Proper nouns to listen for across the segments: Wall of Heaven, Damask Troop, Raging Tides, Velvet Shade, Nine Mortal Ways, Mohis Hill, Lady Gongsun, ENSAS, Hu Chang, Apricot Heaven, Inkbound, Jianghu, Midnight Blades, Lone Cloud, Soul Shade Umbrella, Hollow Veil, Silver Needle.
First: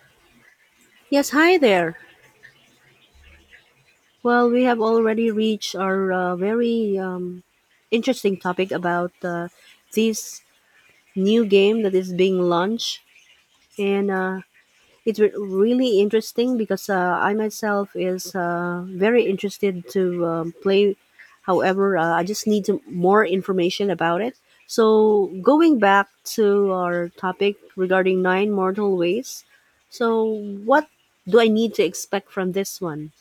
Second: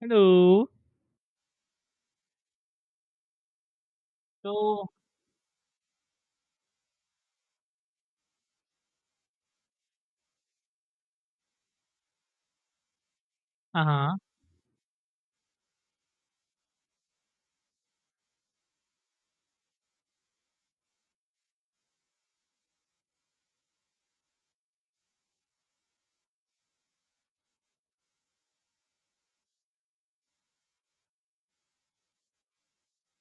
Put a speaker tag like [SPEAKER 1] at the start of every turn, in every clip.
[SPEAKER 1] Hello.
[SPEAKER 2] Yes, hi there. Well, we have
[SPEAKER 1] So,
[SPEAKER 2] already reached our very interesting topic about this new game that is being launched, and
[SPEAKER 1] uh-huh.
[SPEAKER 2] it's really interesting because I myself is very interested to play. However, I just need to, more information about it. So, going back to our topic regarding Nine Mortal Ways, so what do I need to expect from this one?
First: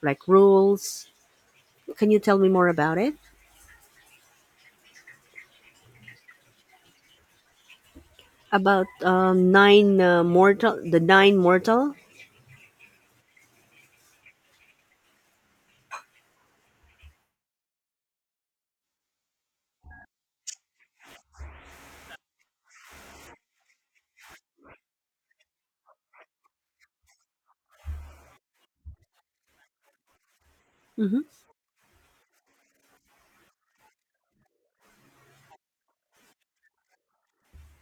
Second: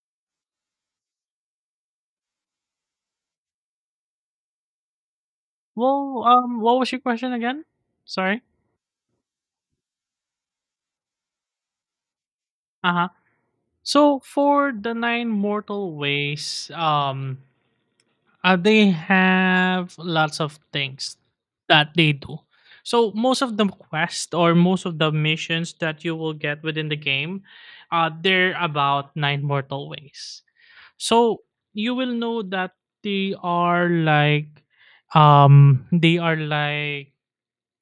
[SPEAKER 2] Like rules. Can you tell me more about it?
[SPEAKER 1] What was your question again? Sorry.
[SPEAKER 2] About the Nine Mortal.
[SPEAKER 1] Uh-huh. So for the nine mortal ways, they have lots of things that they do. So most of the quest or most of the missions that you will get within the game, they're about nine mortal ways.
[SPEAKER 2] Mm-hmm.
[SPEAKER 1] So you will know that they are like, they are like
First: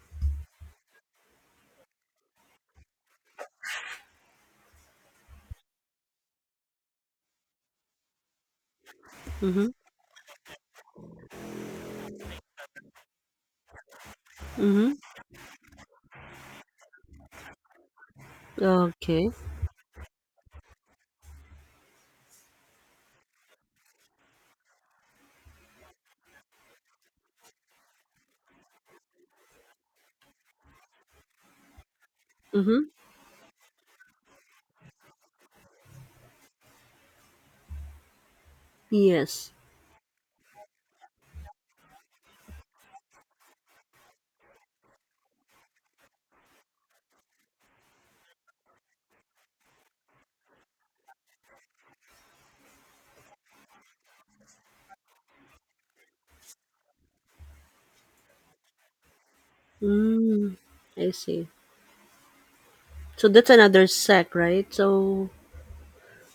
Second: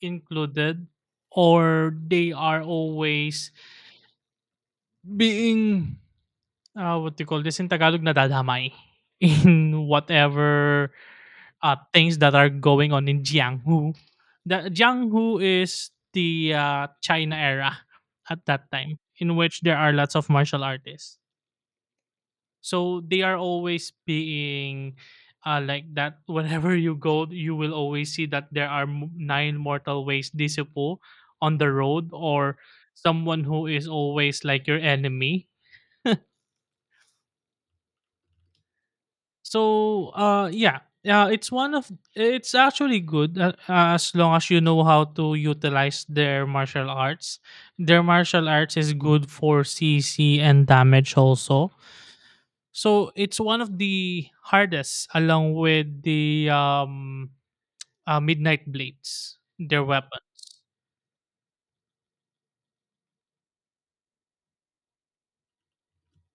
[SPEAKER 1] included or they are always being what do you call this in Tagalog nadadamay
[SPEAKER 2] Mm-hmm.
[SPEAKER 1] in whatever things that are going on in Jianghu. The
[SPEAKER 2] Mm-hmm.
[SPEAKER 1] Jianghu is the China era at that time
[SPEAKER 2] Okay.
[SPEAKER 1] in which there are lots of martial artists. So they are always being like that. Whenever you go, you will always see that there are nine mortal ways disipu on the road or
[SPEAKER 2] Mm-hmm.
[SPEAKER 1] someone who is always like your enemy.
[SPEAKER 2] Yes.
[SPEAKER 1] So yeah, it's one of it's actually good as long as you know how to utilize their martial arts. Their martial arts is good for CC and damage also. So it's one of the hardest, along with the Midnight Blades, their
[SPEAKER 2] Mm,
[SPEAKER 1] weapons.
[SPEAKER 2] I see. So that's another sect, right? So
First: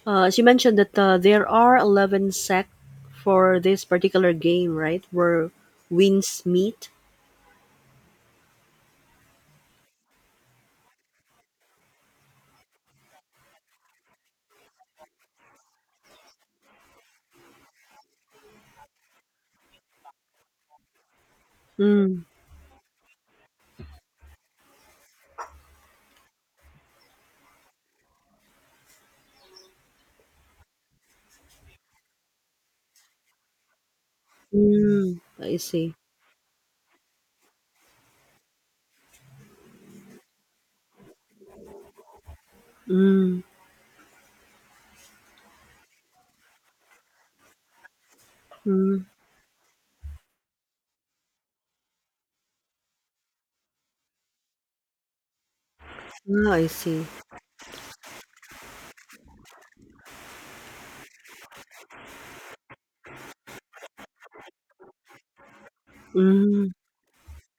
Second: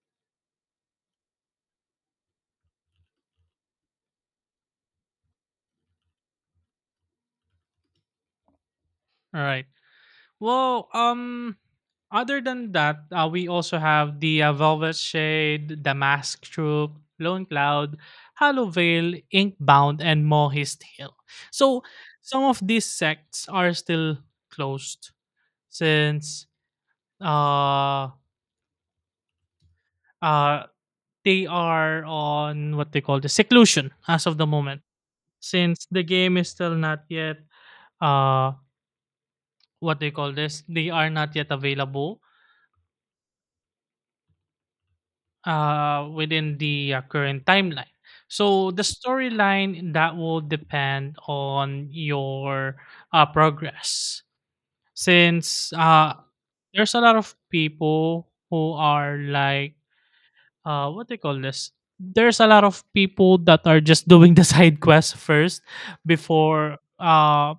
[SPEAKER 2] as you mentioned that there are 11 sect for this particular game, right? Where Winds Meet.
[SPEAKER 1] All right. Well, other than that, we also have the Velvet Shade, Damask Troop, Lone Cloud, Hollow Veil, Inkbound, and Mohis Hill. So
[SPEAKER 2] Mm,
[SPEAKER 1] some of these sects are still closed since uh uh they are on what they call the seclusion as of the moment,
[SPEAKER 2] mm, I
[SPEAKER 1] since
[SPEAKER 2] see.
[SPEAKER 1] the game is still not yet uh what they call this they are not yet available
[SPEAKER 2] Mm,
[SPEAKER 1] within the current timeline. So the
[SPEAKER 2] mm,
[SPEAKER 1] storyline that will depend on your progress, since
[SPEAKER 2] ah, I
[SPEAKER 1] there's a
[SPEAKER 2] see.
[SPEAKER 1] lot of people who are like what they call this there's a lot of people that are just doing the side quest first,
[SPEAKER 2] Mm,
[SPEAKER 1] before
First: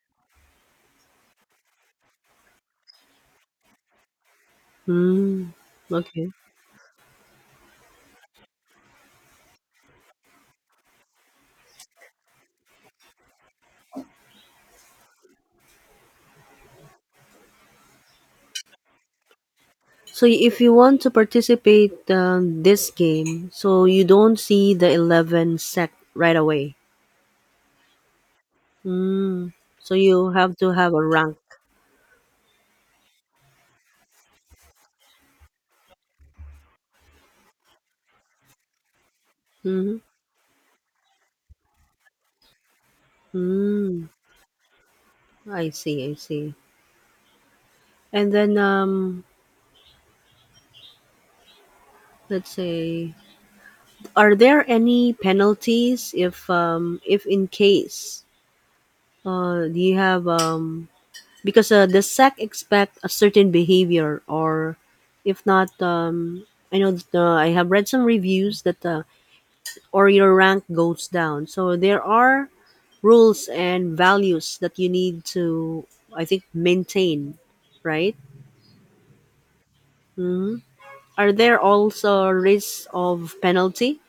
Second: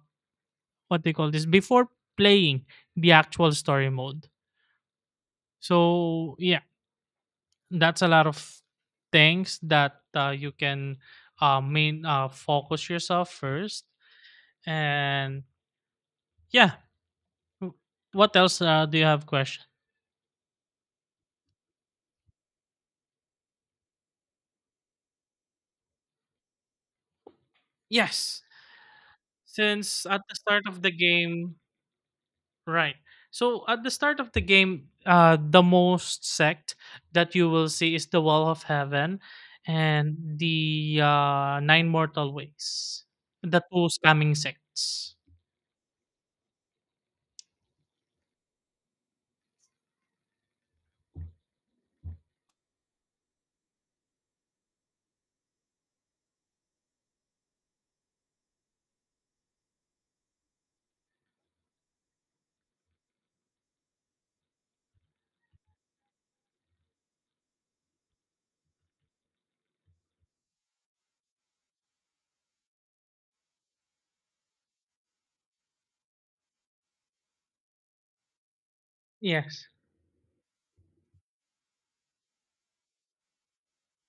[SPEAKER 1] what they call this before playing the actual story mode.
[SPEAKER 2] mm, okay.
[SPEAKER 1] So yeah, that's a lot of things that you can main focus yourself first. And yeah, w- what else do you have question.
[SPEAKER 2] So if you want to participate this game, so you don't see the 11 set right away.
[SPEAKER 1] Yes,
[SPEAKER 2] Mm. So
[SPEAKER 1] since at
[SPEAKER 2] you
[SPEAKER 1] the
[SPEAKER 2] have
[SPEAKER 1] start
[SPEAKER 2] to
[SPEAKER 1] of the
[SPEAKER 2] have a rank.
[SPEAKER 1] game. Right. So at the start of the game, the most sect that you will see is the Wall of Heaven
[SPEAKER 2] Mm-hmm.
[SPEAKER 1] and the Nine Mortal Ways, the two
[SPEAKER 2] Mm.
[SPEAKER 1] scamming sects.
[SPEAKER 2] I see, I see. And then let's say are there any penalties if in case do you have because the sec expect a certain behavior or if not I know that, I have read some reviews that or your rank goes down. So there are rules and values that you need to, I think, maintain, right?
[SPEAKER 1] Yes.
[SPEAKER 2] Mhm. Are there also risks of penalty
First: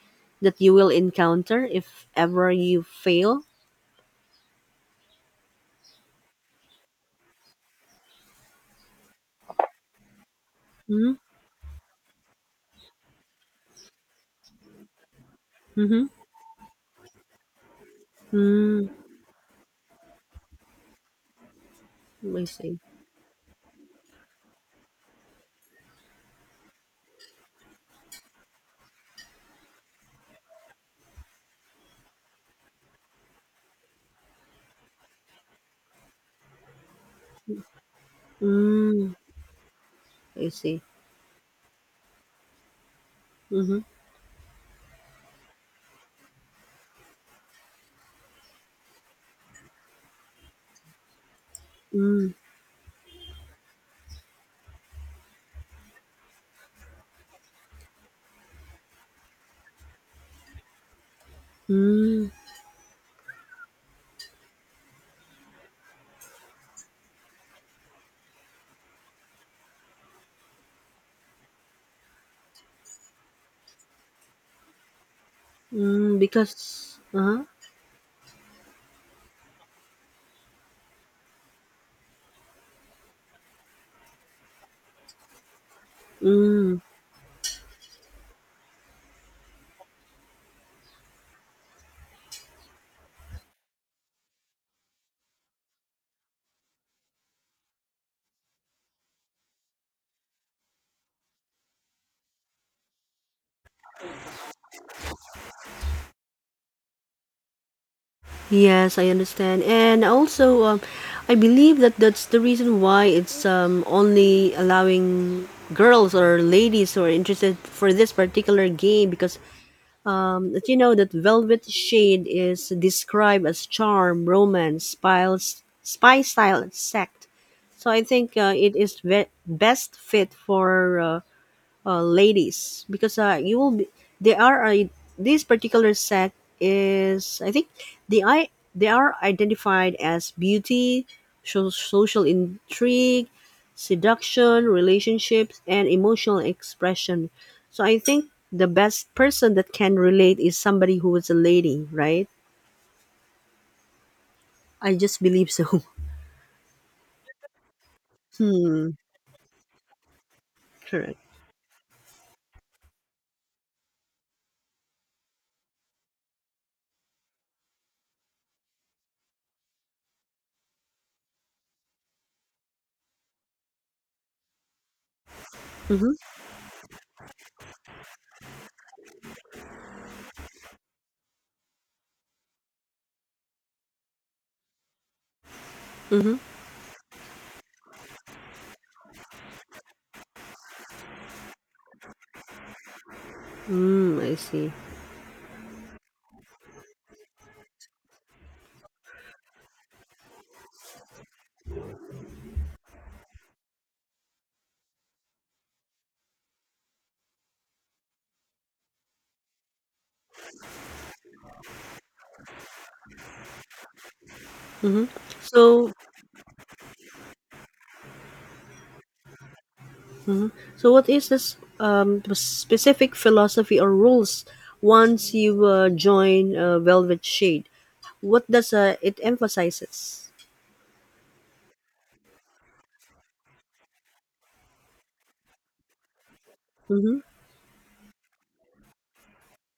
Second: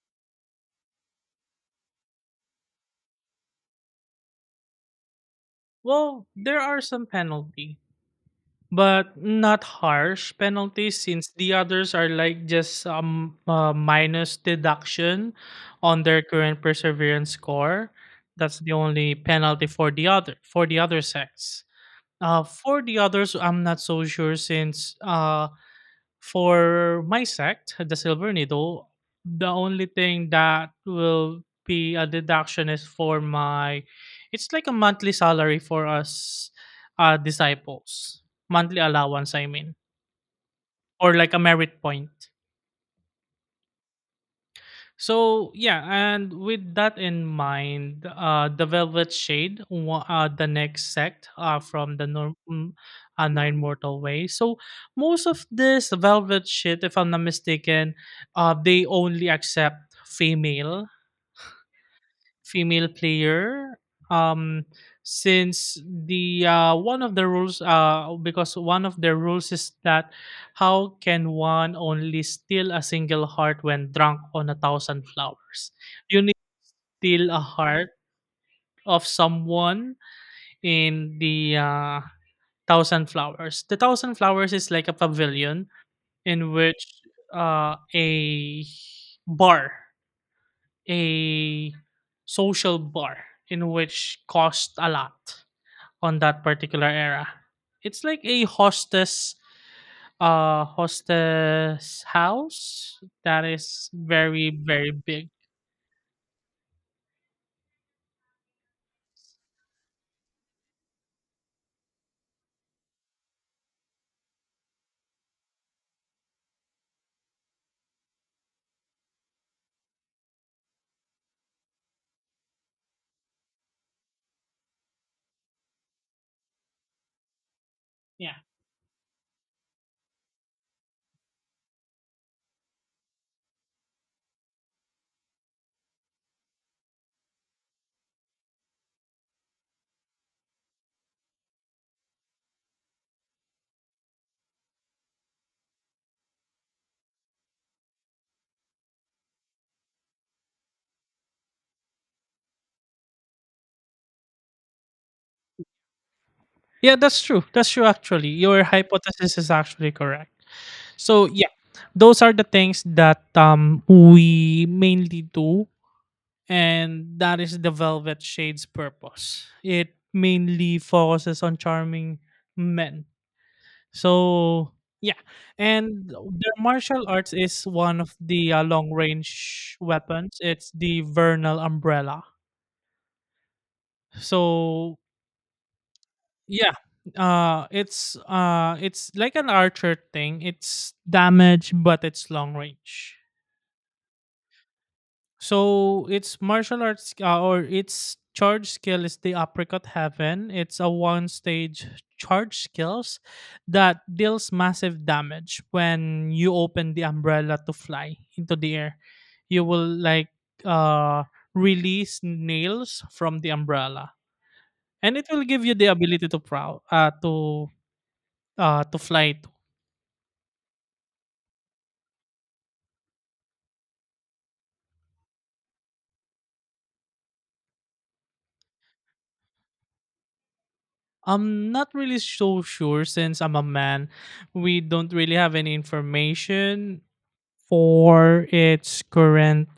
[SPEAKER 2] that you will encounter if ever you fail?
[SPEAKER 1] Well, there are some penalty, but not harsh penalties,
[SPEAKER 2] Mm-hmm.
[SPEAKER 1] since the others are like just minus deduction on
[SPEAKER 2] Mm-hmm.
[SPEAKER 1] their current perseverance score. That's the
[SPEAKER 2] Mm,
[SPEAKER 1] only penalty for the other sects.
[SPEAKER 2] I see.
[SPEAKER 1] For the others, I'm not so sure since for my sect, the Silver Needle, the only thing that will be a deduction is for my, it's like a monthly salary for us disciples, monthly
[SPEAKER 2] Mm,
[SPEAKER 1] allowance, I mean,
[SPEAKER 2] I see.
[SPEAKER 1] or like a merit point.
[SPEAKER 2] Mm-hmm.
[SPEAKER 1] So yeah, and with that in mind, the Velvet Shade, the next sect from the
[SPEAKER 2] Mm,
[SPEAKER 1] norm, mm, Nine Mortal Way. So most of this Velvet Shade, if I'm not mistaken, they only accept female
[SPEAKER 2] mm,
[SPEAKER 1] female player, um since the one of the rules, because one of the rules is that how can one only steal a single heart when drunk on a thousand flowers.
[SPEAKER 2] mm,
[SPEAKER 1] You need to
[SPEAKER 2] because,
[SPEAKER 1] steal a
[SPEAKER 2] uh-huh.
[SPEAKER 1] heart of someone in the thousand flowers. The thousand flowers is like a pavilion in
[SPEAKER 2] Mm.
[SPEAKER 1] which a bar, a social bar, in which cost a lot on that particular era. It's like a hostess house that is very very big.
[SPEAKER 2] Yes, I understand. And also, I believe that that's the reason why it's only allowing girls or ladies who are interested for this particular game because that you know that Velvet Shade is described as charm, romance, spiles, spy style sect. So I
[SPEAKER 1] Yeah.
[SPEAKER 2] think it is best fit for ladies because you will be they are a, this particular sect is I think the I they are identified as beauty, so, social intrigue, seduction, relationships, and emotional expression. So I think the best person that can relate is somebody who is a lady, right? I just believe so.
[SPEAKER 1] Yeah, that's true. That's true actually. Your
[SPEAKER 2] Hmm.
[SPEAKER 1] hypothesis is actually correct.
[SPEAKER 2] Correct.
[SPEAKER 1] So yeah, those are the things that we mainly do, and that is the Velvet Shade's purpose. It mainly focuses on charming men. So yeah, and
[SPEAKER 2] Mm-hmm.
[SPEAKER 1] their martial arts is one of the long range weapons. It's the vernal umbrella. So
[SPEAKER 2] Mm-hmm.
[SPEAKER 1] yeah, it's like an archer thing. It's damage, but it's long range.
[SPEAKER 2] Mm, I see.
[SPEAKER 1] So its martial arts, or its charge skill, is the Apricot Heaven. It's a one stage charge skills that deals massive damage when you open the umbrella to fly into the air. You will like uh release nails from the umbrella,
[SPEAKER 2] Mm-hmm.
[SPEAKER 1] and it will give you the
[SPEAKER 2] So
[SPEAKER 1] ability to prow to fly too.
[SPEAKER 2] So, what is this specific philosophy or rules once you join Velvet Shade? What does it emphasizes?
[SPEAKER 1] I'm not really so sure since I'm a man. We don't really have any information
[SPEAKER 2] Mm-hmm.
[SPEAKER 1] for its current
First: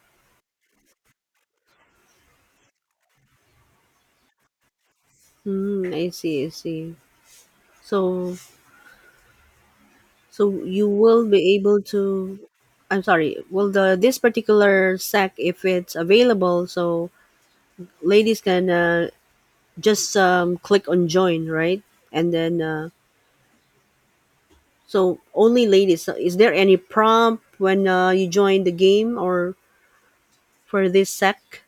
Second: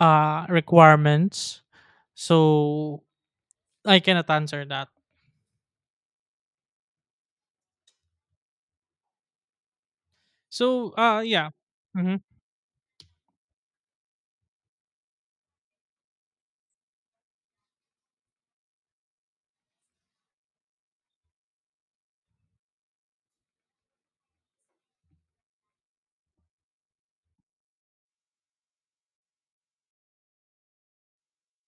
[SPEAKER 1] requirements. So I cannot answer that.
[SPEAKER 2] Mm, I see. I see. So, so, you
[SPEAKER 1] So
[SPEAKER 2] will
[SPEAKER 1] yeah.
[SPEAKER 2] be able
[SPEAKER 1] Mhm.
[SPEAKER 2] to. I'm sorry. Well, the this particular sack, if it's available, so ladies can just click on join, right? And then, so only ladies. So is there any prompt when you join the game, or for this sec?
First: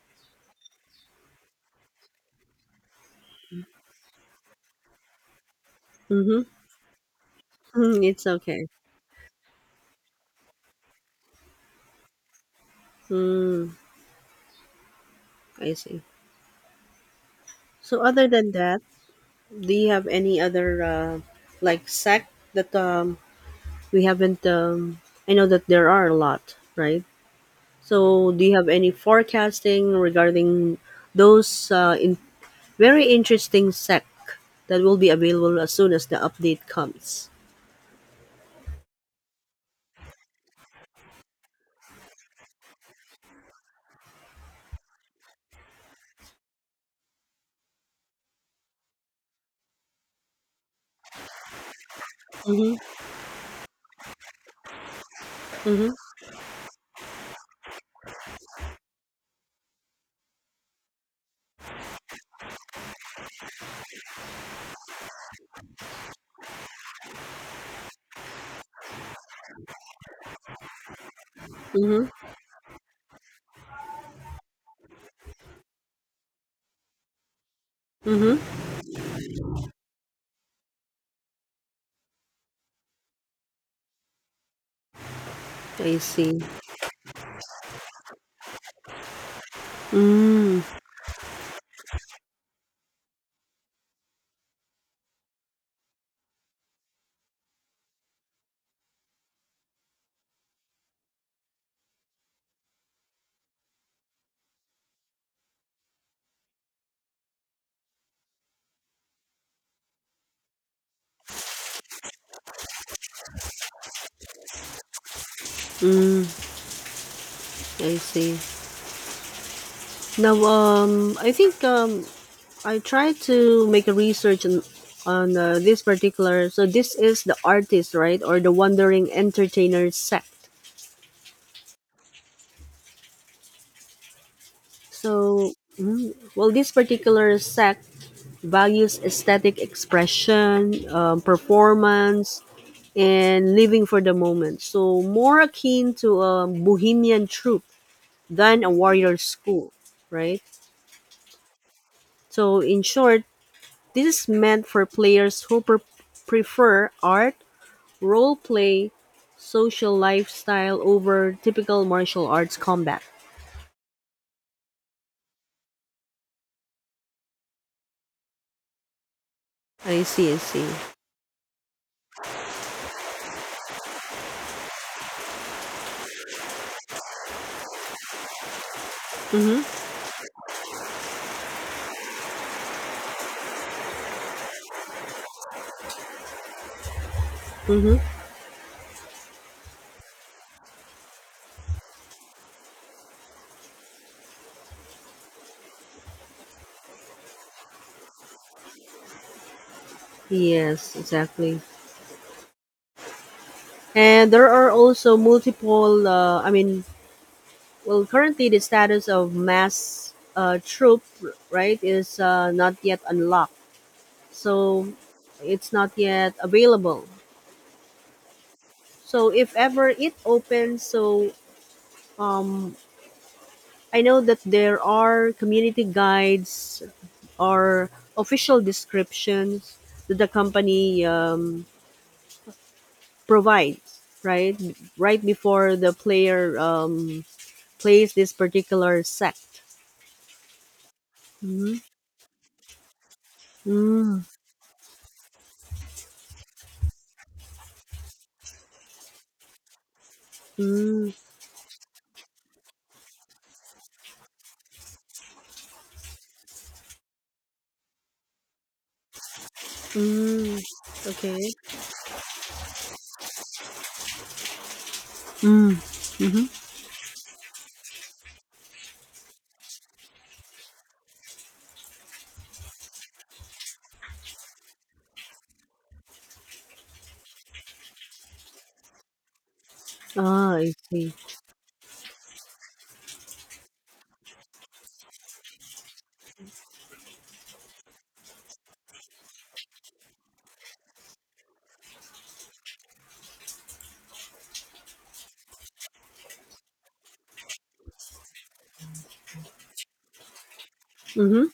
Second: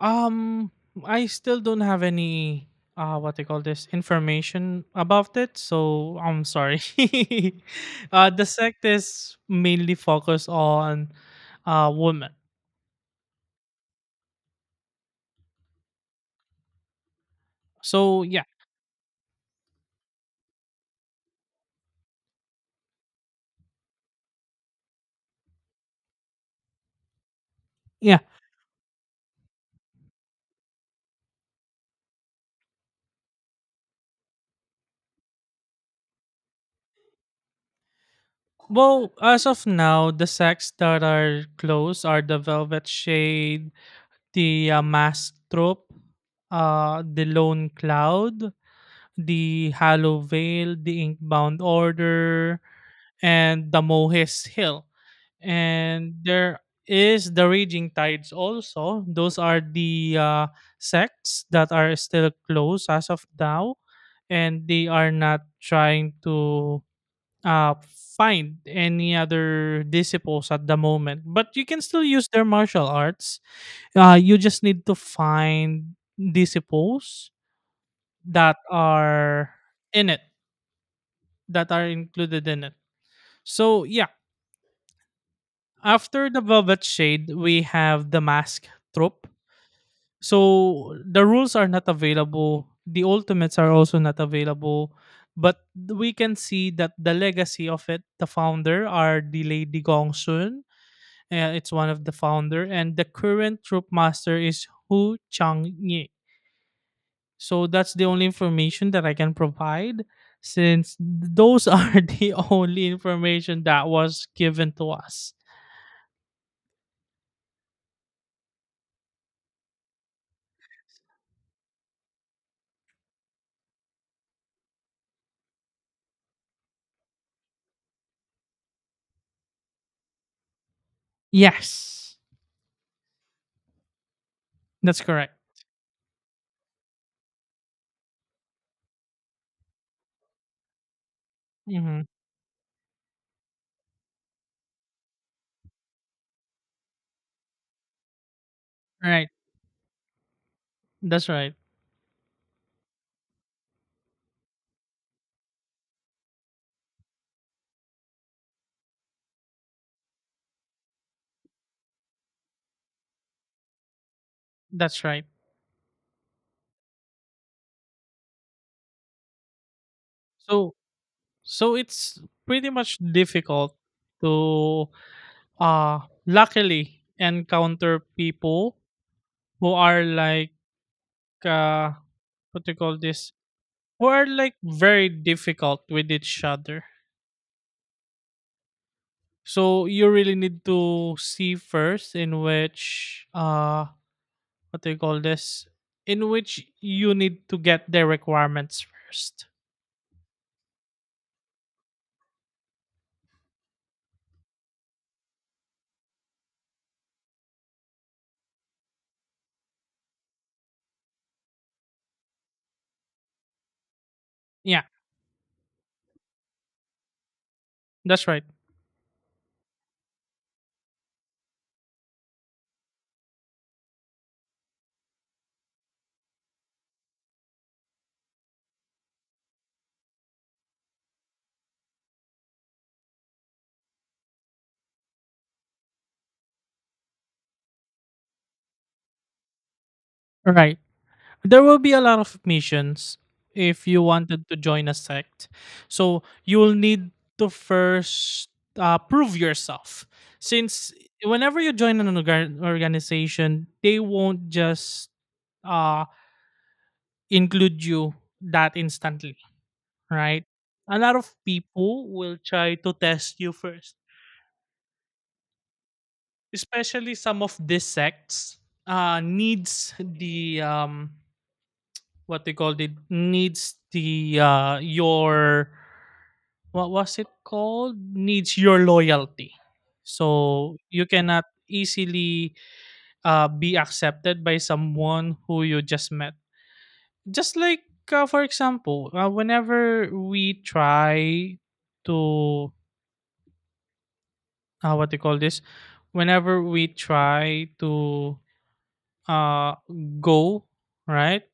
[SPEAKER 1] Um I still don't have any what they call this information about it. So
[SPEAKER 2] Mhm.
[SPEAKER 1] I'm sorry.
[SPEAKER 2] Mm, it's
[SPEAKER 1] The
[SPEAKER 2] okay.
[SPEAKER 1] sect is mainly focused on women.
[SPEAKER 2] Mm, I see. So
[SPEAKER 1] So
[SPEAKER 2] other
[SPEAKER 1] yeah.
[SPEAKER 2] than that, do you have any other like sec that we haven't I know that there are a lot, right?
[SPEAKER 1] Yeah.
[SPEAKER 2] So do you have any forecasting regarding those in very interesting sec that will be available as soon as the update comes?
[SPEAKER 1] Well, as of now, the sects that are close are the Velvet Shade, the mass troop, the lone cloud, the hollow veil, the inkbound order,
[SPEAKER 2] Mhm.
[SPEAKER 1] and the Mohes Hill.
[SPEAKER 2] Mhm.
[SPEAKER 1] And there is the Raging Tides also. Those are the sects that are still closed as of now, and they are not trying to uh, find any other disciples at the moment. But you can still
[SPEAKER 2] Mhm.
[SPEAKER 1] use their martial arts. You just need to find disciples
[SPEAKER 2] Mhm.
[SPEAKER 1] that are in it, that are included in it. So yeah,
[SPEAKER 2] I
[SPEAKER 1] after the
[SPEAKER 2] see.
[SPEAKER 1] Velvet Shade, we have the Mask Troop.
[SPEAKER 2] Mm,
[SPEAKER 1] So the rules are not available. The ultimates are also not available. But we can see that the legacy of it, the founder are the Lady Gongsun. It's one of the founder. And the current troop master is Hu Chang. So that's the only information that I can provide, since those are the only information that was given to us.
[SPEAKER 2] I see. Now, I think I tried to make a research on this particular. So this is the artist, right, or the wandering entertainer sect.
[SPEAKER 1] Yes, that's correct.
[SPEAKER 2] So, well, this particular sect values aesthetic expression,
[SPEAKER 1] Mm-hmm.
[SPEAKER 2] performance, and living for the moment. So more akin to a bohemian troupe than a warrior
[SPEAKER 1] Right.
[SPEAKER 2] school, right?
[SPEAKER 1] That's right.
[SPEAKER 2] So in short, this is meant for players who prefer art, role play, social lifestyle over typical martial arts combat.
[SPEAKER 1] That's right.
[SPEAKER 2] I see, I see.
[SPEAKER 1] So so it's pretty much difficult to uh luckily encounter people who
[SPEAKER 2] Mm-hmm.
[SPEAKER 1] are like uh what do you call this? Who are like very difficult with each other.
[SPEAKER 2] Mm-hmm.
[SPEAKER 1] So you really need to see first in which what do you call this? In which you need to get their requirements first.
[SPEAKER 2] Yes, exactly. And there are also multiple. I mean, well, currently the status of mass troop, right, is not yet unlocked.
[SPEAKER 1] Yeah,
[SPEAKER 2] So it's not yet available.
[SPEAKER 1] that's right.
[SPEAKER 2] So if ever it opens, So um, I know that there are community guides or official descriptions that the company provides, right? Right before the player plays this particular sect.
[SPEAKER 1] Right. There
[SPEAKER 2] Mm-hmm.
[SPEAKER 1] will be a lot of missions if you
[SPEAKER 2] Mm,
[SPEAKER 1] wanted to join a sect. So you'll need to first prove yourself. Since
[SPEAKER 2] mm,
[SPEAKER 1] whenever you join an organization, they won't just uh, include you that instantly, right?
[SPEAKER 2] mm.
[SPEAKER 1] A lot of
[SPEAKER 2] Okay.
[SPEAKER 1] people will try to test you first,
[SPEAKER 2] Mm, mm-hmm.
[SPEAKER 1] especially some of these sects needs the what they call it needs the your what was it called needs your loyalty.
[SPEAKER 2] Ah, I
[SPEAKER 1] So you
[SPEAKER 2] see.
[SPEAKER 1] cannot easily be accepted by someone who you just met, just like for example, whenever we try to what do you call this whenever we try to uh go right.
[SPEAKER 2] Mm-hmm.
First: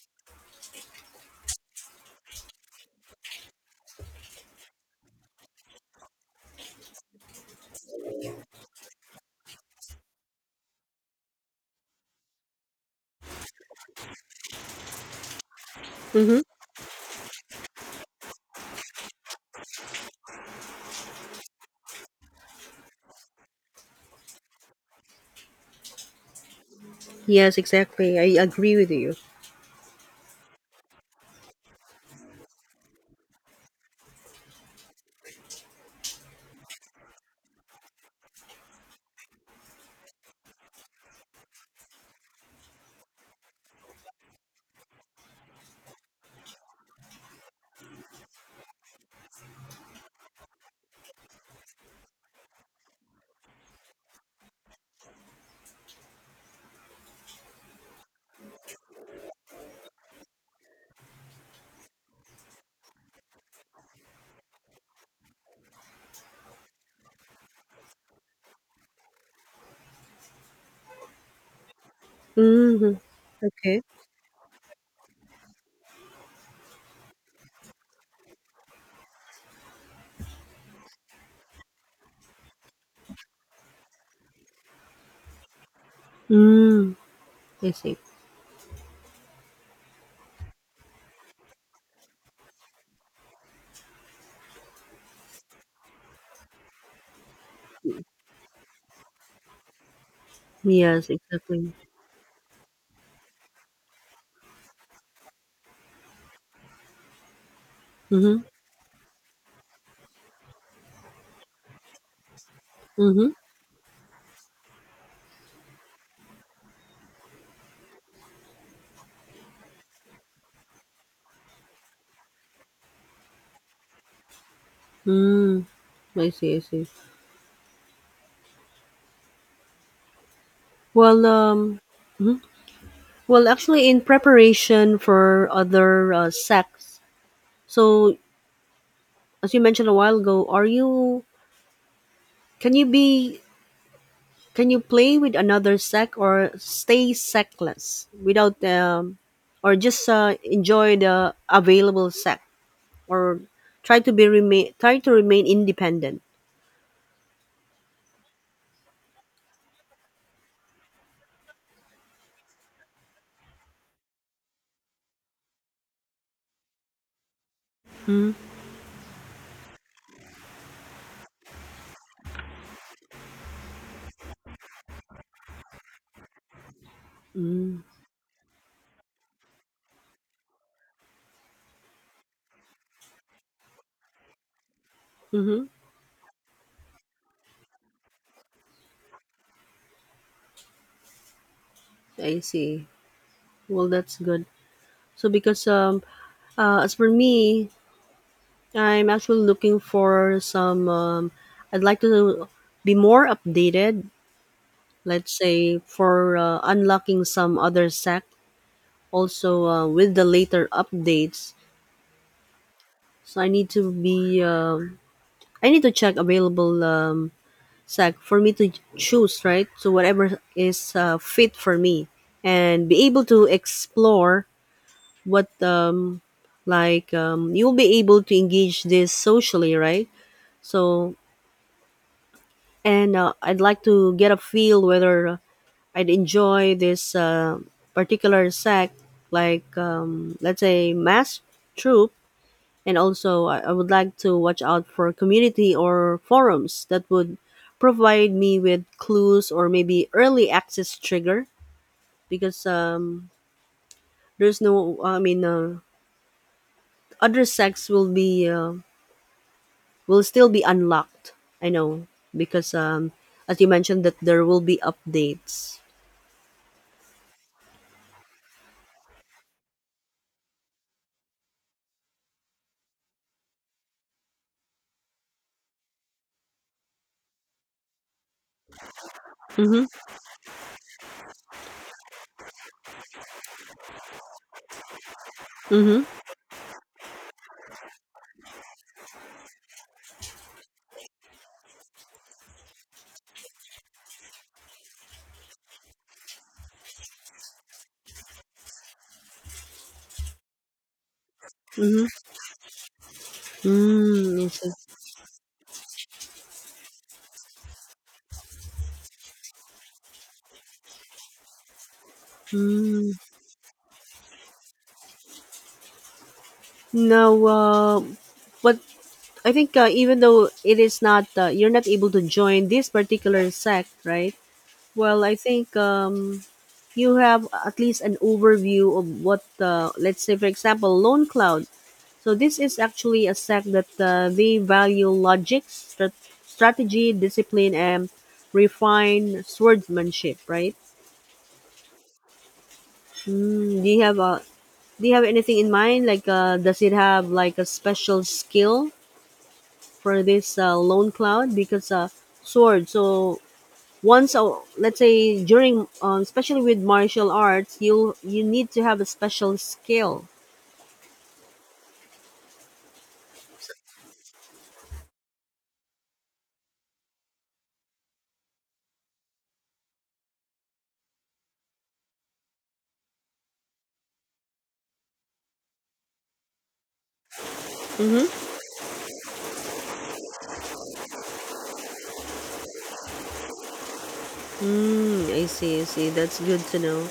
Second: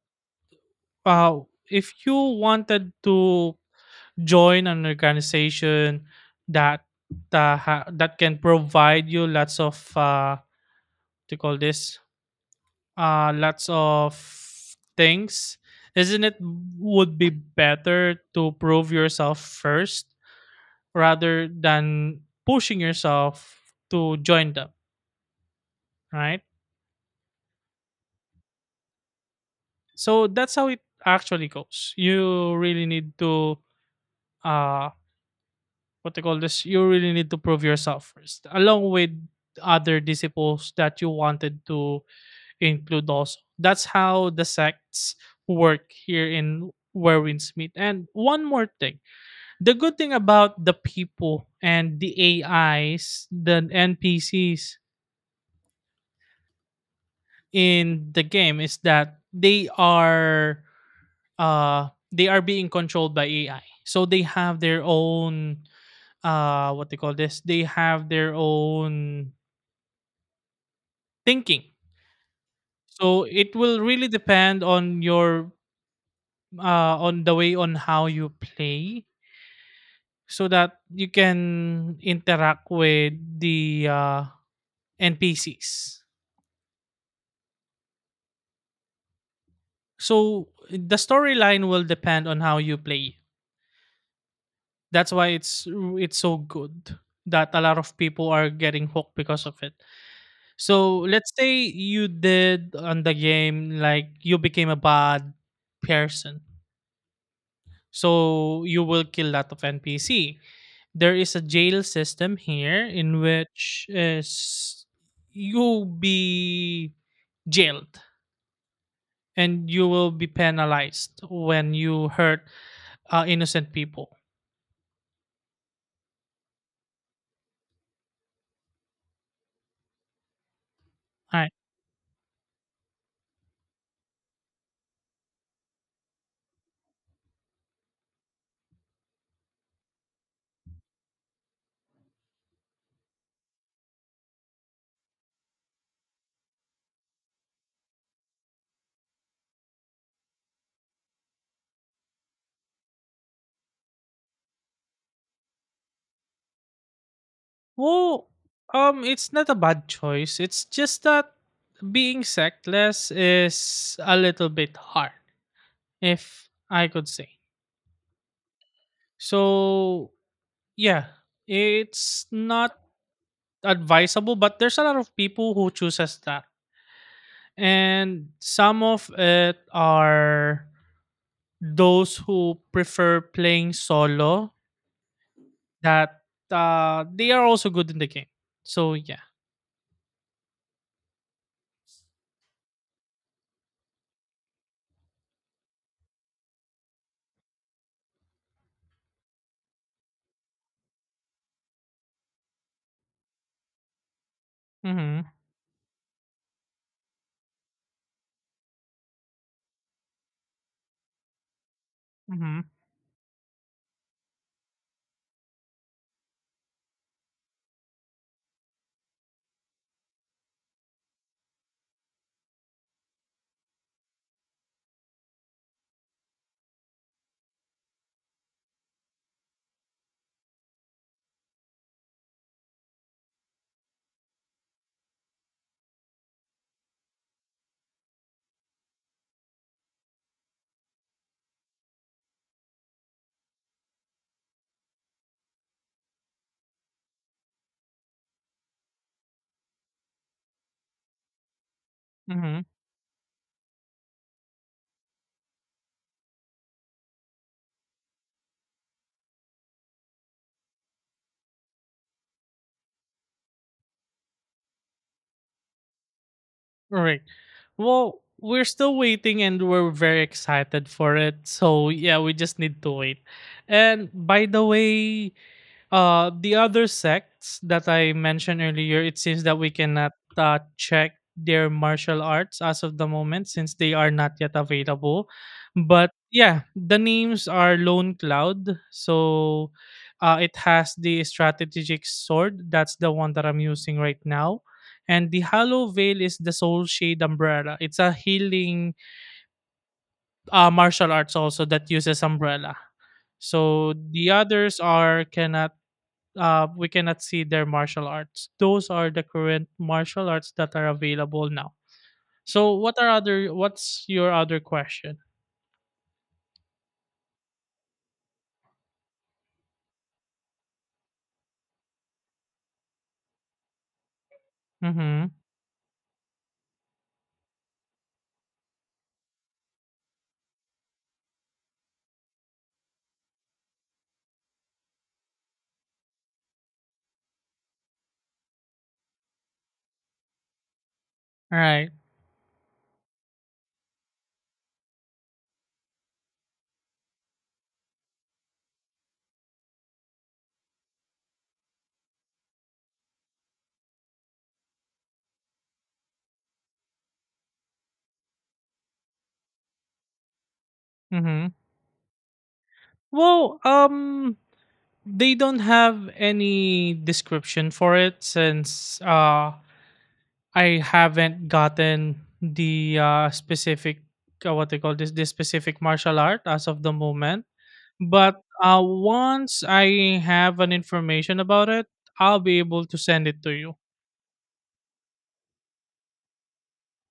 [SPEAKER 1] uh if you wanted to join an organization that that can provide you lots of what do you call this lots of things, isn't it,
[SPEAKER 2] Mm-hmm.
[SPEAKER 1] would be better to prove yourself first rather than pushing yourself to join them, right?
[SPEAKER 2] Yes, exactly. I agree with you.
[SPEAKER 1] So that's how it actually goes. You really need to uh what they call this, you really need to prove yourself first, along with other disciples that you wanted to include also. That's how the sects work here in where winds meet. And one more thing. The good thing about the people and the AIs, the NPCs in the game is that they are being controlled by AI. So they have their own what they call this? They have their own thinking.
[SPEAKER 2] Mm-hmm.
[SPEAKER 1] So it will
[SPEAKER 2] Okay.
[SPEAKER 1] really depend on your on the way on how you play, so that you can interact with the NPCs.
[SPEAKER 2] Mm, I see.
[SPEAKER 1] So the storyline will depend on how you play. That's why it's so good that a lot of people are getting hooked because of it. So
[SPEAKER 2] Yes,
[SPEAKER 1] let's say
[SPEAKER 2] exactly.
[SPEAKER 1] you did on the game like you became a bad person.
[SPEAKER 2] Mm-hmm.
[SPEAKER 1] So you will kill lot of NPC. There is a jail system here in
[SPEAKER 2] Mm-hmm.
[SPEAKER 1] which is you'll be jailed and you will be penalized when you hurt innocent people.
[SPEAKER 2] Mm, I see. I see. Well,
[SPEAKER 1] Alright.
[SPEAKER 2] well, actually, in preparation for other sects. So, as you mentioned a while ago, are you can you be can you play with another sect or stay sectless without or just enjoy the available sect or try to remain independent.
[SPEAKER 1] Well, it's not a bad choice. It's just that being sexless is a little bit hard, if I could say. So yeah, it's not advisable, but there's a lot of people who chooses that.
[SPEAKER 2] Mm-hmm.
[SPEAKER 1] And some of it are those who prefer playing solo,
[SPEAKER 2] Mm-hmm.
[SPEAKER 1] that they are also good in the game. So yeah.
[SPEAKER 2] I see. Well, that's good. So because as for me, I'm actually looking for some. I'd like to be more updated.
[SPEAKER 1] Mm-hmm.
[SPEAKER 2] Let's say for unlocking some other sec. Also with the later updates,
[SPEAKER 1] Mm-hmm.
[SPEAKER 2] so I need to be. I need to check available sec for me to choose right. So whatever is fit for me, and be able to explore what you'll be able to engage this socially, right? So and I'd like to get a feel whether I'd enjoy this particular sect, like let's say mass troop, and also I would like to watch out for community or forums that would provide me with clues or maybe early access trigger
[SPEAKER 1] Mm-hmm.
[SPEAKER 2] because there's no I mean other sects will be will still be unlocked. I know because as you mentioned that there will be updates.
[SPEAKER 1] All right. Well, we're still waiting and we're very excited for it. So, yeah, we just need to wait. And by the way, the other sects that I mentioned earlier, it seems that we
[SPEAKER 2] Mm-hmm.
[SPEAKER 1] cannot check their martial arts as of the moment, since they are not yet available. But
[SPEAKER 2] Mm-hmm.
[SPEAKER 1] yeah, the names are Lone Cloud. So it has the strategic sword. That's the one that I'm using right now. And the Hollow Veil is the Soul Shade Umbrella. It's a healing martial arts also that
[SPEAKER 2] Mhm.
[SPEAKER 1] uses umbrella. So the
[SPEAKER 2] Mm, I see.
[SPEAKER 1] others are cannot we cannot see their martial arts. Those are the current martial arts that are available now. So, what are
[SPEAKER 2] Mm.
[SPEAKER 1] other? What's your other question?
[SPEAKER 2] Now, but I think even though it is not, you're not able to join this particular sect, right? Well,
[SPEAKER 1] Mm-hmm.
[SPEAKER 2] I think you have at least an overview of what, let's say, for example, Lone Cloud. So this is actually a sect that they value logic, strategy, discipline, and refined swordsmanship, right?
[SPEAKER 1] Right.
[SPEAKER 2] Mm, do you have anything in mind? Like, does it have like a special skill for this lone cloud? Because sword. So once, let's say during, especially with martial arts, you need to have a special skill.
[SPEAKER 1] Mm-hmm. Well, they don't have any description for it since I haven't gotten the specific what they call this, this specific martial art as of the moment. But
[SPEAKER 2] Mm-hmm.
[SPEAKER 1] once I have an information about it, I'll be able to send it to you.
[SPEAKER 2] Mm, I see. I see. That's good to know.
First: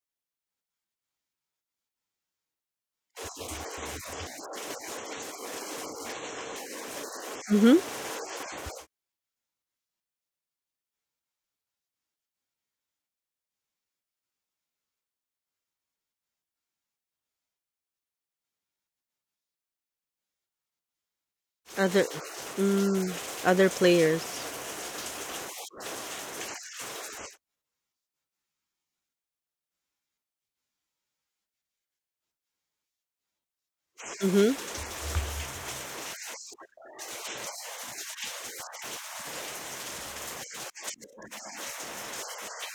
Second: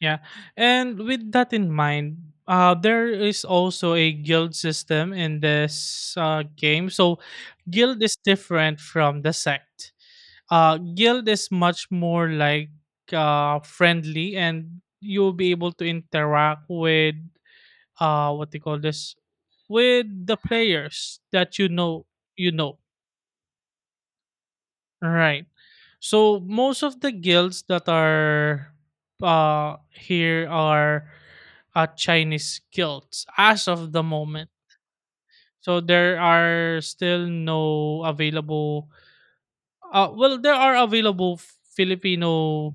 [SPEAKER 1] Yeah, and with that in mind, there is also a guild system in this game. So,
[SPEAKER 2] Mm-hmm.
[SPEAKER 1] guild is different from the sect. Guild is much more like friendly, and you'll be able to interact with what they call this, with the players that you
[SPEAKER 2] Other,
[SPEAKER 1] know you know
[SPEAKER 2] mm, other players.
[SPEAKER 1] Right, so most of the guilds that are here are Chinese guilds as of the moment.
[SPEAKER 2] Mm-hmm.
[SPEAKER 1] So there are still no available well, there are available Filipino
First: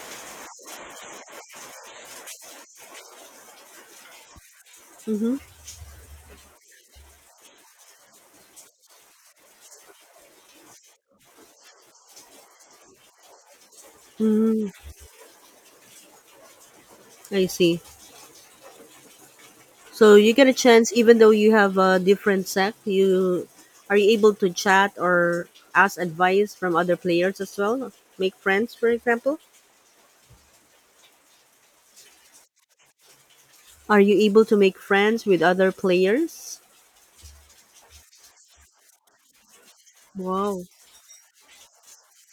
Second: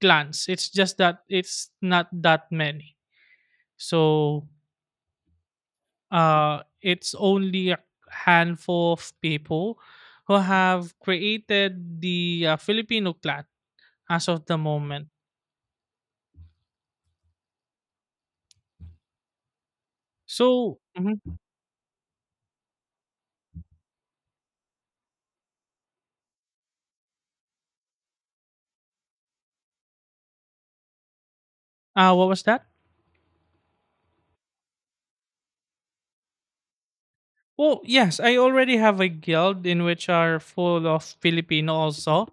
[SPEAKER 1] clans. It's just that it's not that many. So
[SPEAKER 2] Mm-hmm.
[SPEAKER 1] it's only a handful of people who have created the Filipino clan as of the
[SPEAKER 2] Mm-hmm.
[SPEAKER 1] moment.
[SPEAKER 2] I see. So you get a
[SPEAKER 1] So,
[SPEAKER 2] chance, even though
[SPEAKER 1] mhm.
[SPEAKER 2] you have a different sect, you are you able to chat or ask advice from other players as well? Make friends, for example.
[SPEAKER 1] What was that?
[SPEAKER 2] Are you able to make friends with other players?
[SPEAKER 1] Well, yes, I already have a guild in which are
[SPEAKER 2] Wow.
[SPEAKER 1] full of Filipino also,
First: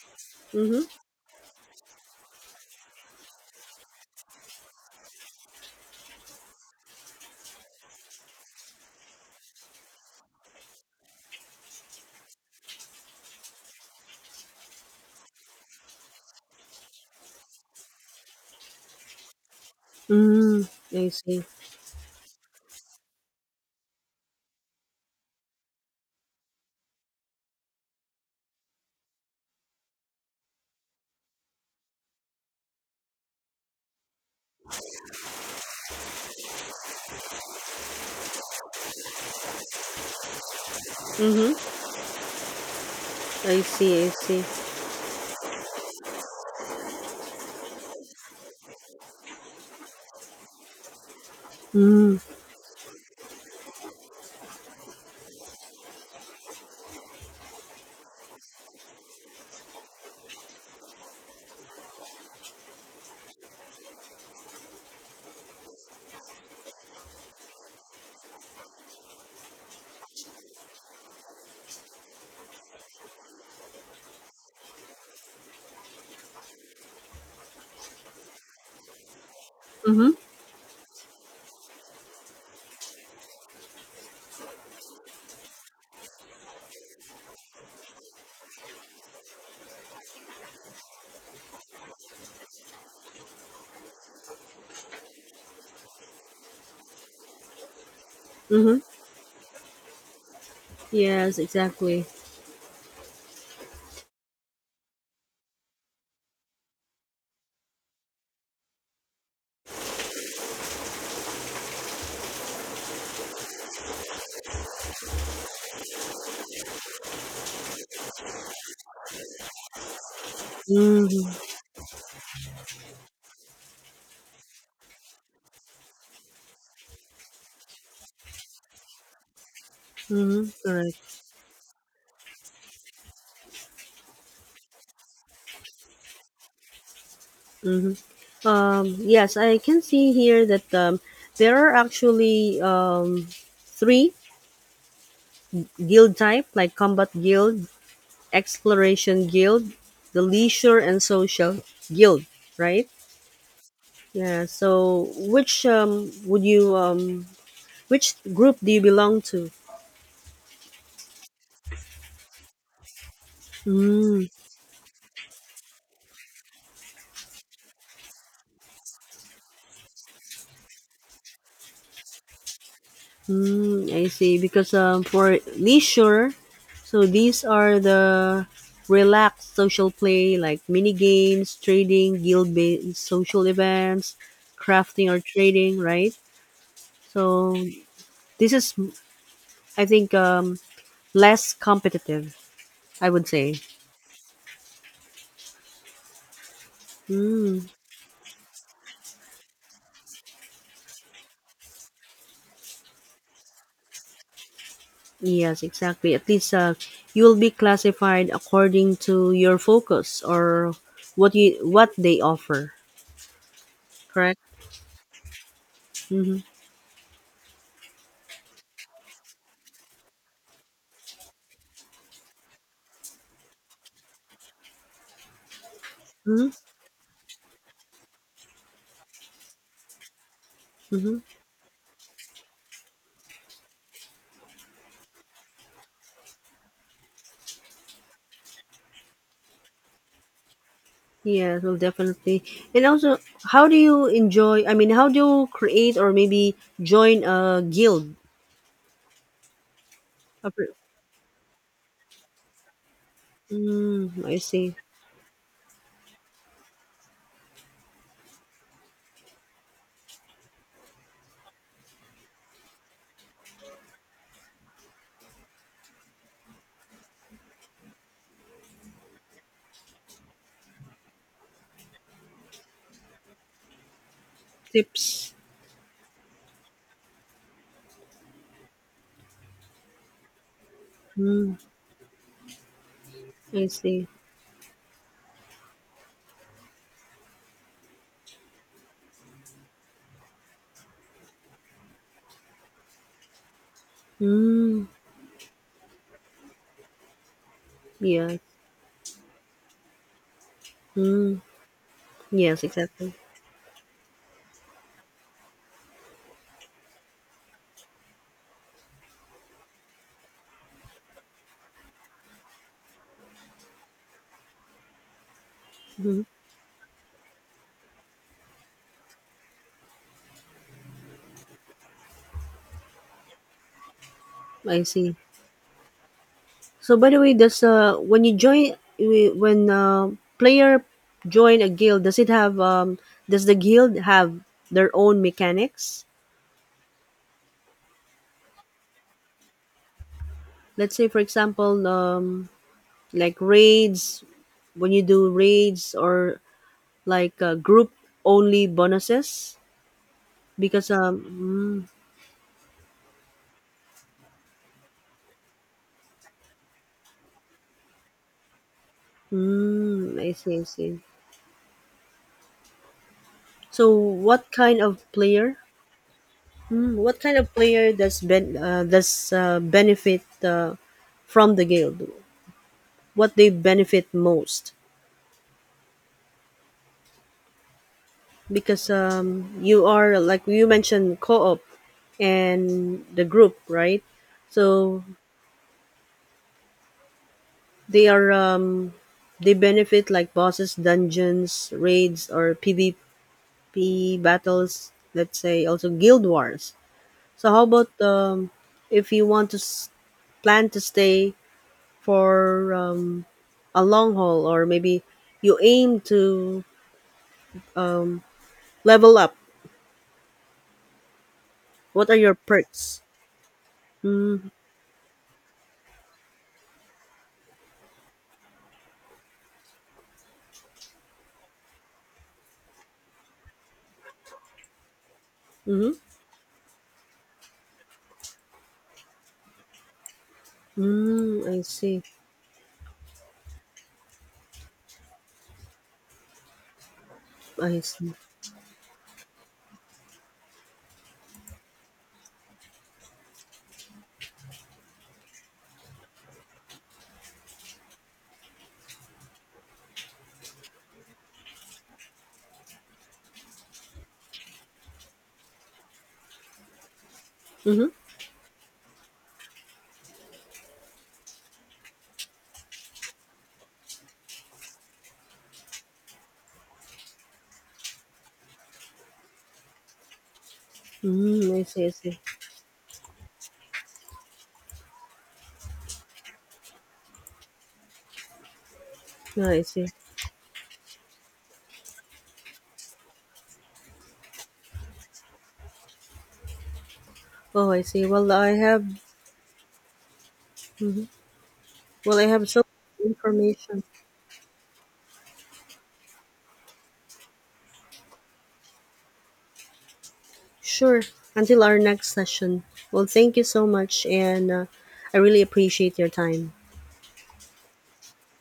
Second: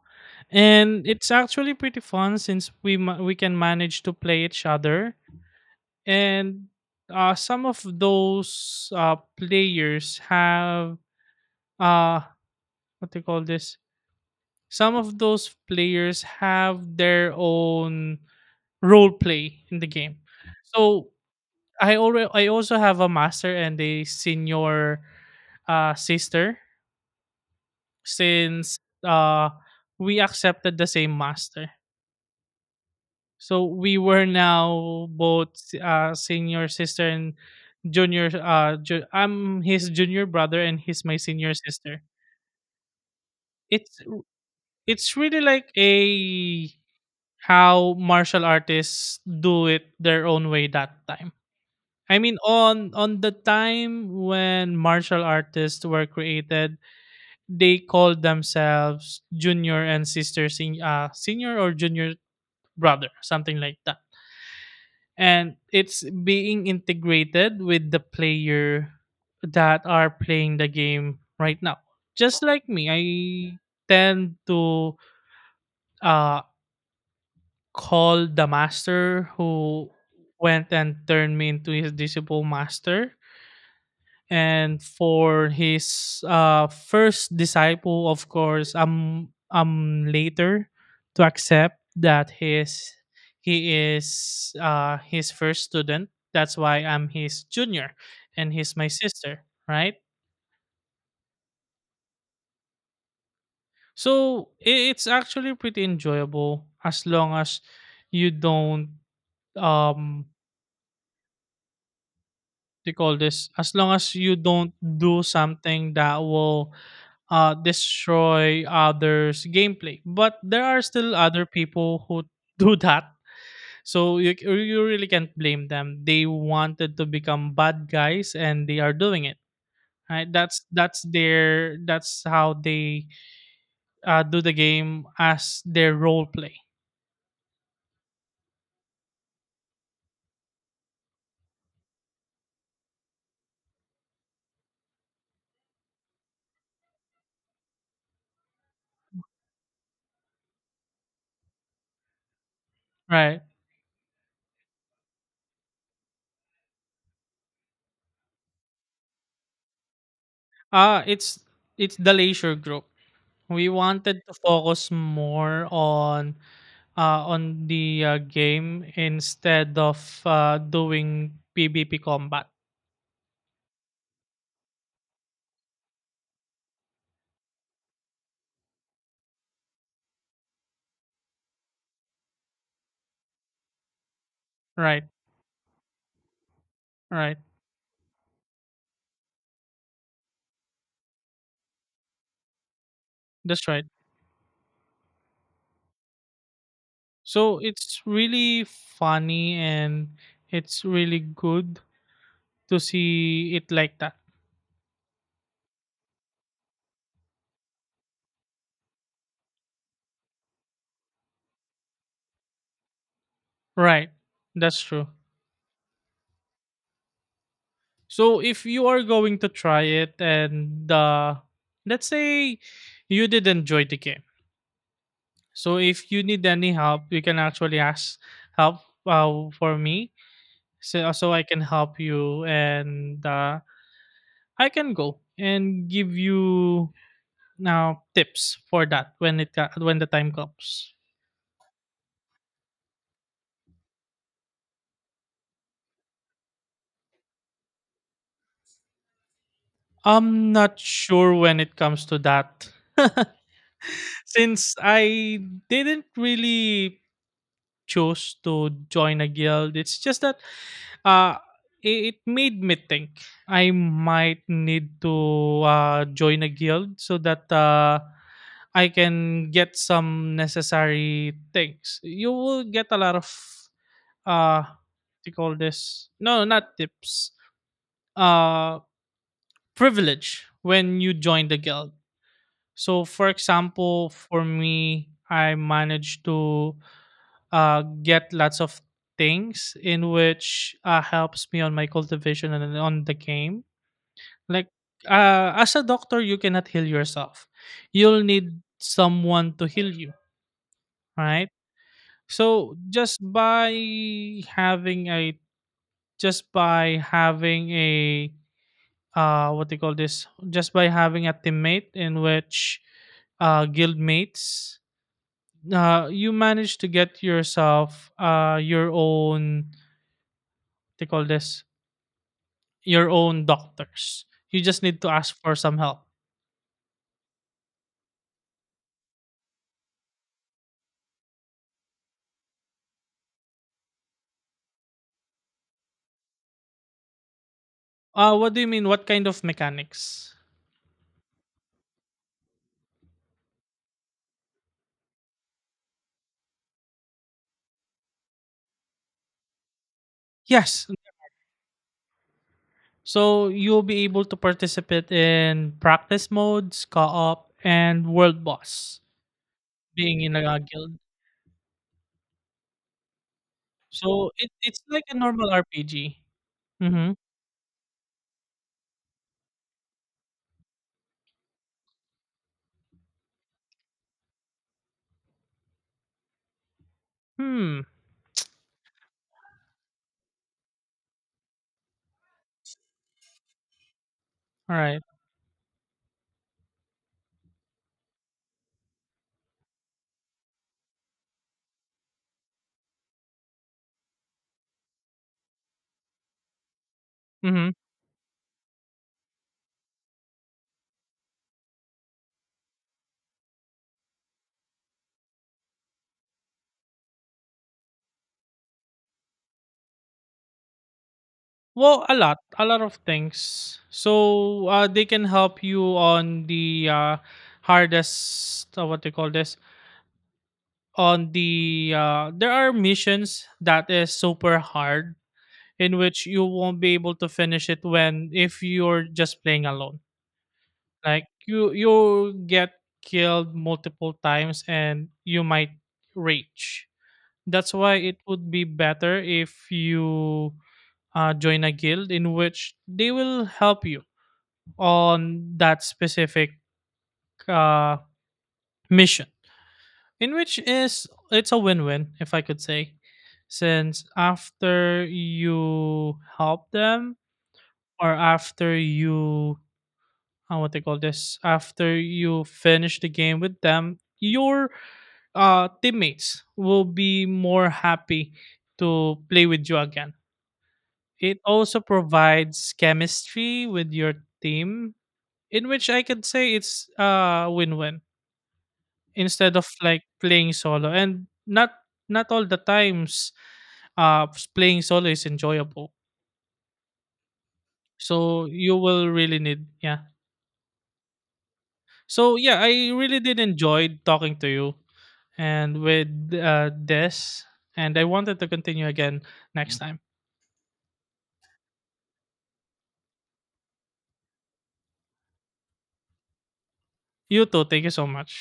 [SPEAKER 2] Mhm.
[SPEAKER 1] and it's actually pretty fun since we can manage to play each other. And some of those players have uh what do you call this, some of those players have their own role play in the game.
[SPEAKER 2] Mm. I
[SPEAKER 1] So
[SPEAKER 2] see.
[SPEAKER 1] I also have a master and a senior sister, since uh we accepted the same master, so we were now both senior sister and junior I'm his junior brother and he's my senior
[SPEAKER 2] Mhm.
[SPEAKER 1] sister.
[SPEAKER 2] I
[SPEAKER 1] It's
[SPEAKER 2] see. I see.
[SPEAKER 1] it's really like a how martial artists do it their own way that time. I
[SPEAKER 2] Mm.
[SPEAKER 1] mean, on the time when martial artists were created, they called themselves junior and senior or junior brother, something like that. And it's being integrated with the player that are playing the game right now. Just like me, I tend to uh, call the master who
[SPEAKER 2] Mhm.
[SPEAKER 1] went and turned me into his disciple master, and for his first disciple, of course, later to accept that his he is his first student. That's why I'm his junior, and he's
[SPEAKER 2] Mhm.
[SPEAKER 1] my sister, right?
[SPEAKER 2] Yes, exactly.
[SPEAKER 1] So it's actually pretty enjoyable as long as you don't um they call this, as long as you don't do something that will destroy others' gameplay. But there are still
[SPEAKER 2] Mhm.
[SPEAKER 1] other people who do that. So you really can't blame them. They wanted to become bad guys and they are doing it. Right?
[SPEAKER 2] Mhm. Correct.
[SPEAKER 1] That's their that's how they do the game as their role play.
[SPEAKER 2] Mhm. Yes, I can see here that there are actually three Guild type like Combat Guild, Exploration Guild, the Leisure and Social Guild, right?
[SPEAKER 1] Right.
[SPEAKER 2] Yeah. So which would you which group do you belong to?
[SPEAKER 1] Uh it's it's the leisure group. We wanted
[SPEAKER 2] Mm,
[SPEAKER 1] to focus more on the game instead of doing PvP combat.
[SPEAKER 2] mm, I see. Because for leisure, so these are the relaxed social play like mini games, trading, guild-based social events,
[SPEAKER 1] Right,
[SPEAKER 2] crafting or trading, right?
[SPEAKER 1] right.
[SPEAKER 2] So this is, I think, less competitive, I would say.
[SPEAKER 1] That's right. So
[SPEAKER 2] Mm,
[SPEAKER 1] it's really funny and it's really good to see it like that.
[SPEAKER 2] yes, exactly. At least you will be classified according to your focus or what they offer.
[SPEAKER 1] Right.
[SPEAKER 2] Correct.
[SPEAKER 1] That's true.
[SPEAKER 2] Mm-hmm.
[SPEAKER 1] So if you are going to try it and let's say you did enjoy the game. So if you need
[SPEAKER 2] Mm-hmm.
[SPEAKER 1] any help, you can actually ask help for me, so
[SPEAKER 2] Mm-hmm.
[SPEAKER 1] so I can help you and I can go and give you now tips for that when when the time comes.
[SPEAKER 2] Yes, well, definitely. And also, how do you enjoy? I mean, how do you create or maybe join a guild? A
[SPEAKER 1] I'm
[SPEAKER 2] pr-
[SPEAKER 1] not sure when it comes to that.
[SPEAKER 2] Mm, I
[SPEAKER 1] Since
[SPEAKER 2] see.
[SPEAKER 1] I didn't really choose to join a guild, it's just that uh it made me think I might need to join a guild so that I can get some necessary things. You will get a lot of what do you
[SPEAKER 2] Tips.
[SPEAKER 1] call this, no, not tips, uh privilege when you join
[SPEAKER 2] Mm,
[SPEAKER 1] the guild. So, for
[SPEAKER 2] I see.
[SPEAKER 1] example, for me, I managed to get lots of things in which helps me on my cultivation and on the game. Like,
[SPEAKER 2] Mm,
[SPEAKER 1] as a doctor, you cannot heal yourself. You'll
[SPEAKER 2] yeah.
[SPEAKER 1] need someone to heal you,
[SPEAKER 2] Mm,
[SPEAKER 1] right?
[SPEAKER 2] yes,
[SPEAKER 1] So,
[SPEAKER 2] exactly.
[SPEAKER 1] just by having a just by having a what they call this just by having a teammate in which guild mates,
[SPEAKER 2] Mm,
[SPEAKER 1] you manage to get yourself your own what they call this your own doctors. You
[SPEAKER 2] I
[SPEAKER 1] just need to
[SPEAKER 2] see.
[SPEAKER 1] ask for some help.
[SPEAKER 2] So by the way, does when player join a guild, does the guild have their own mechanics?
[SPEAKER 1] What do you mean, what kind of mechanics?
[SPEAKER 2] Let's say for example, like raids when you do raids or like group only bonuses
[SPEAKER 1] Yes,
[SPEAKER 2] because
[SPEAKER 1] so you'll be able to participate in practice modes, co-op, and world boss,
[SPEAKER 2] mm,
[SPEAKER 1] being
[SPEAKER 2] I
[SPEAKER 1] in
[SPEAKER 2] see.
[SPEAKER 1] a
[SPEAKER 2] I
[SPEAKER 1] guild.
[SPEAKER 2] see. So
[SPEAKER 1] So it,
[SPEAKER 2] what kind
[SPEAKER 1] it's
[SPEAKER 2] of
[SPEAKER 1] like a normal
[SPEAKER 2] player?
[SPEAKER 1] RPG.
[SPEAKER 2] Mm,
[SPEAKER 1] Mm-hmm.
[SPEAKER 2] what kind of player does benefit from the guild? What they benefit most
[SPEAKER 1] Hmm.
[SPEAKER 2] because you are like you mentioned co-op and the group, right, so
[SPEAKER 1] Alright.
[SPEAKER 2] they are um, they benefit like bosses, dungeons, raids, or PvP battles, let's say also guild wars. So how
[SPEAKER 1] Mhm.
[SPEAKER 2] about if you want to plan to stay for a long haul, or maybe you aim to level up,
[SPEAKER 1] Well,
[SPEAKER 2] what are your
[SPEAKER 1] a lot of
[SPEAKER 2] perks?
[SPEAKER 1] things. So they can help you on the hardest. What they call this? On the there are missions that is super hard
[SPEAKER 2] Mm-hmm.
[SPEAKER 1] in which you won't be able to finish it when if you're just playing alone. Like
[SPEAKER 2] Mm, I see.
[SPEAKER 1] you get killed multiple times and you might rage. That's
[SPEAKER 2] I
[SPEAKER 1] why
[SPEAKER 2] see.
[SPEAKER 1] it would be better if you join a guild in which they will help you on that specific uh, mission, in which is it's a win-win if I could say, since after you help them
[SPEAKER 2] Mm-hmm.
[SPEAKER 1] or after you what they call this after you finish the game with them, your teammates will be more happy to play with you again. It
[SPEAKER 2] Mm, I
[SPEAKER 1] also
[SPEAKER 2] see. I see.
[SPEAKER 1] provides chemistry with your team, in which I could say it's win-win,
[SPEAKER 2] Yeah,
[SPEAKER 1] instead
[SPEAKER 2] I
[SPEAKER 1] of
[SPEAKER 2] see.
[SPEAKER 1] like playing solo and not, not all the times playing solo is enjoyable.
[SPEAKER 2] Oh, I see. Well,
[SPEAKER 1] So
[SPEAKER 2] I
[SPEAKER 1] you
[SPEAKER 2] have.
[SPEAKER 1] will really need, yeah,
[SPEAKER 2] Mhm. Well, I
[SPEAKER 1] so
[SPEAKER 2] have so
[SPEAKER 1] yeah, I
[SPEAKER 2] much
[SPEAKER 1] really did
[SPEAKER 2] information.
[SPEAKER 1] enjoy talking to you, and with this, and I wanted to continue again next time.
[SPEAKER 2] Sure. Until our next session. Well, thank you so much, and I really appreciate your time.
[SPEAKER 1] You too, thank you so much.